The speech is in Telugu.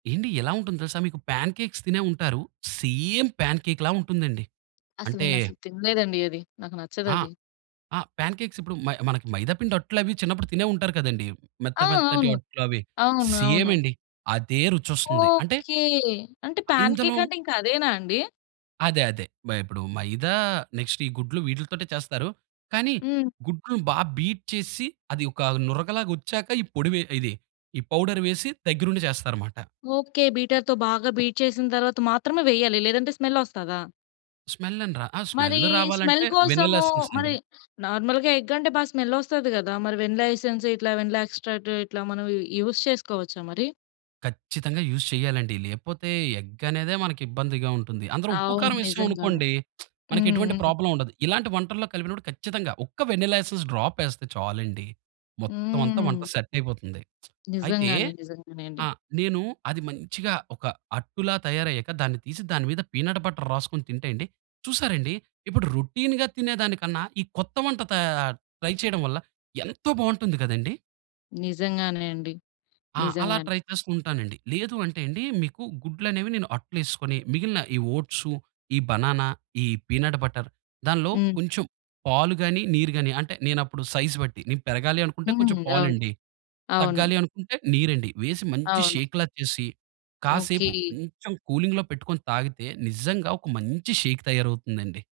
ఏండి ఎలా ఉంటుందో తెలుసా మీకు? పాన్‌కేక్స్ తినే ఉంటారు. సేమ్ పాన్‌కేక్‌లా ఉంటుందండి. అసలు అంటే నేను అసలు తినలేదండి అది. నాకు ఆ! నచ్చదది. ఆ! ప్యాన్‌కేక్స్ ఇప్పుడు మ మనకి మైదాపిండి అట్లవి చిన్నప్పుడు తినే ఉంటారు కదండీ. ఆ! మెత్త మెత్తటి అవును. అట్లవి. అవును, సేమ్ అవును. అండి. అదే రుచొస్తుంది. అంటే ఓకే. అంటే ఆహ్, ప్యాన్‌కేక్ ఇందులో అంటే ఇంక అదేనా అండి? అదే అదే. బై అప్పుడు మైదా నెక్స్టు ఈ గుడ్లు వీట్లీతోటే చేస్తారు. కానీ హ్మ్. గుడ్లు బా బీట్ చేసిసి అది ఒక నురగలాగా వచ్చాక ఈ పొడి ఇది ఈ పౌడర్ వేసి దగ్గరుండి జేస్తారన్నమాట. ఓకే. బీటర్‌తో బాగా బీట్ చేసిన తరువాత మాత్రమే వేయాలి. లేదంటే స్మెల్ వస్తాదా? స్మెల్ అని రా ఆ! స్మెల్ మరి స్మెల్ రావాలంటే వెన్నెలా కోసము ఎసన్స్ మరి అండి. నార్మల్‌గా ఎగ్ అంటే బా స్మెలొస్తది గదా! మరి వెనిలా ఎసెన్స్ ఇట్లా వెనిలా ఎక్స్‌ట్రాక్ట్ ఇట్లా మనం యూజ్ చేసుకోవచ్చా మరి? ఖచ్చితంగా యూజ్ చేయాలండి. లేపోతే ఎగ్గనేదే మనకిబ్బందిగా ఉంటుంది. అందులో ఉప్పు అవును. కారం ఏసాం నిజంగానే. అనుకోండి హ్మ్, మనకెటువంటి హ్మ్. ప్రాబ్లమ్ ఉండదు. ఇలాంటి వంటల్లో కలిపినప్పుడు ఖచ్చితంగా ఒక్క వెనిలా ఎసెస్ డ్రాప్ వేస్తే చాలండి. మొత్తం అంతా వంట హ్మ్. సెటయిపోతుంది. అయితే నిజంగానే, నిజంగానే అండి. ఆ! నేను అది మంచిగా ఒక అట్టులా తయారయ్యాక దాన్ని తీసి దాని మీద పీనట్ బటర్ రాసుకొని తింటే అండి. చూసారండి? ఇప్పుడు రొటీన్‌గా తినేదానికన్నా ఈ కొత్త వంట తయార్ ట్రై చేయడం వల్ల ఎంతో బాగుంటుంది గదండీ! నిజంగానే అండి. ఆ! అలా నిజంగానే. ట్రై చేసుకుంటానండి. లేదు అంటే అండి మీకు గుడ్లనేవి నేను అట్లేసుకొని, మిగిలిన ఈ ఓట్సు ఈ బనానా, ఈ పీనట్ బటర్ దానిలో హ్మ్. కొంచెం పాలు గాని, నీరు గాని అంటే నేనప్పుడు సైజ్ బట్టి. నేను పెరగాలి అనుకుంటే కొంచెం హ్మ్. అవును. పాలండి. అవును. తగ్గాలి అనుకుంటే నీరండి. వేసి మంచి అవును. షేక్‌లా చేసి కాసేపు ఓకే. కొంచెం కూలింగ్‌లో పెట్టుకొని తాగితే నిజంగా ఒక మంచి షేక్ తయారవుతుందండి.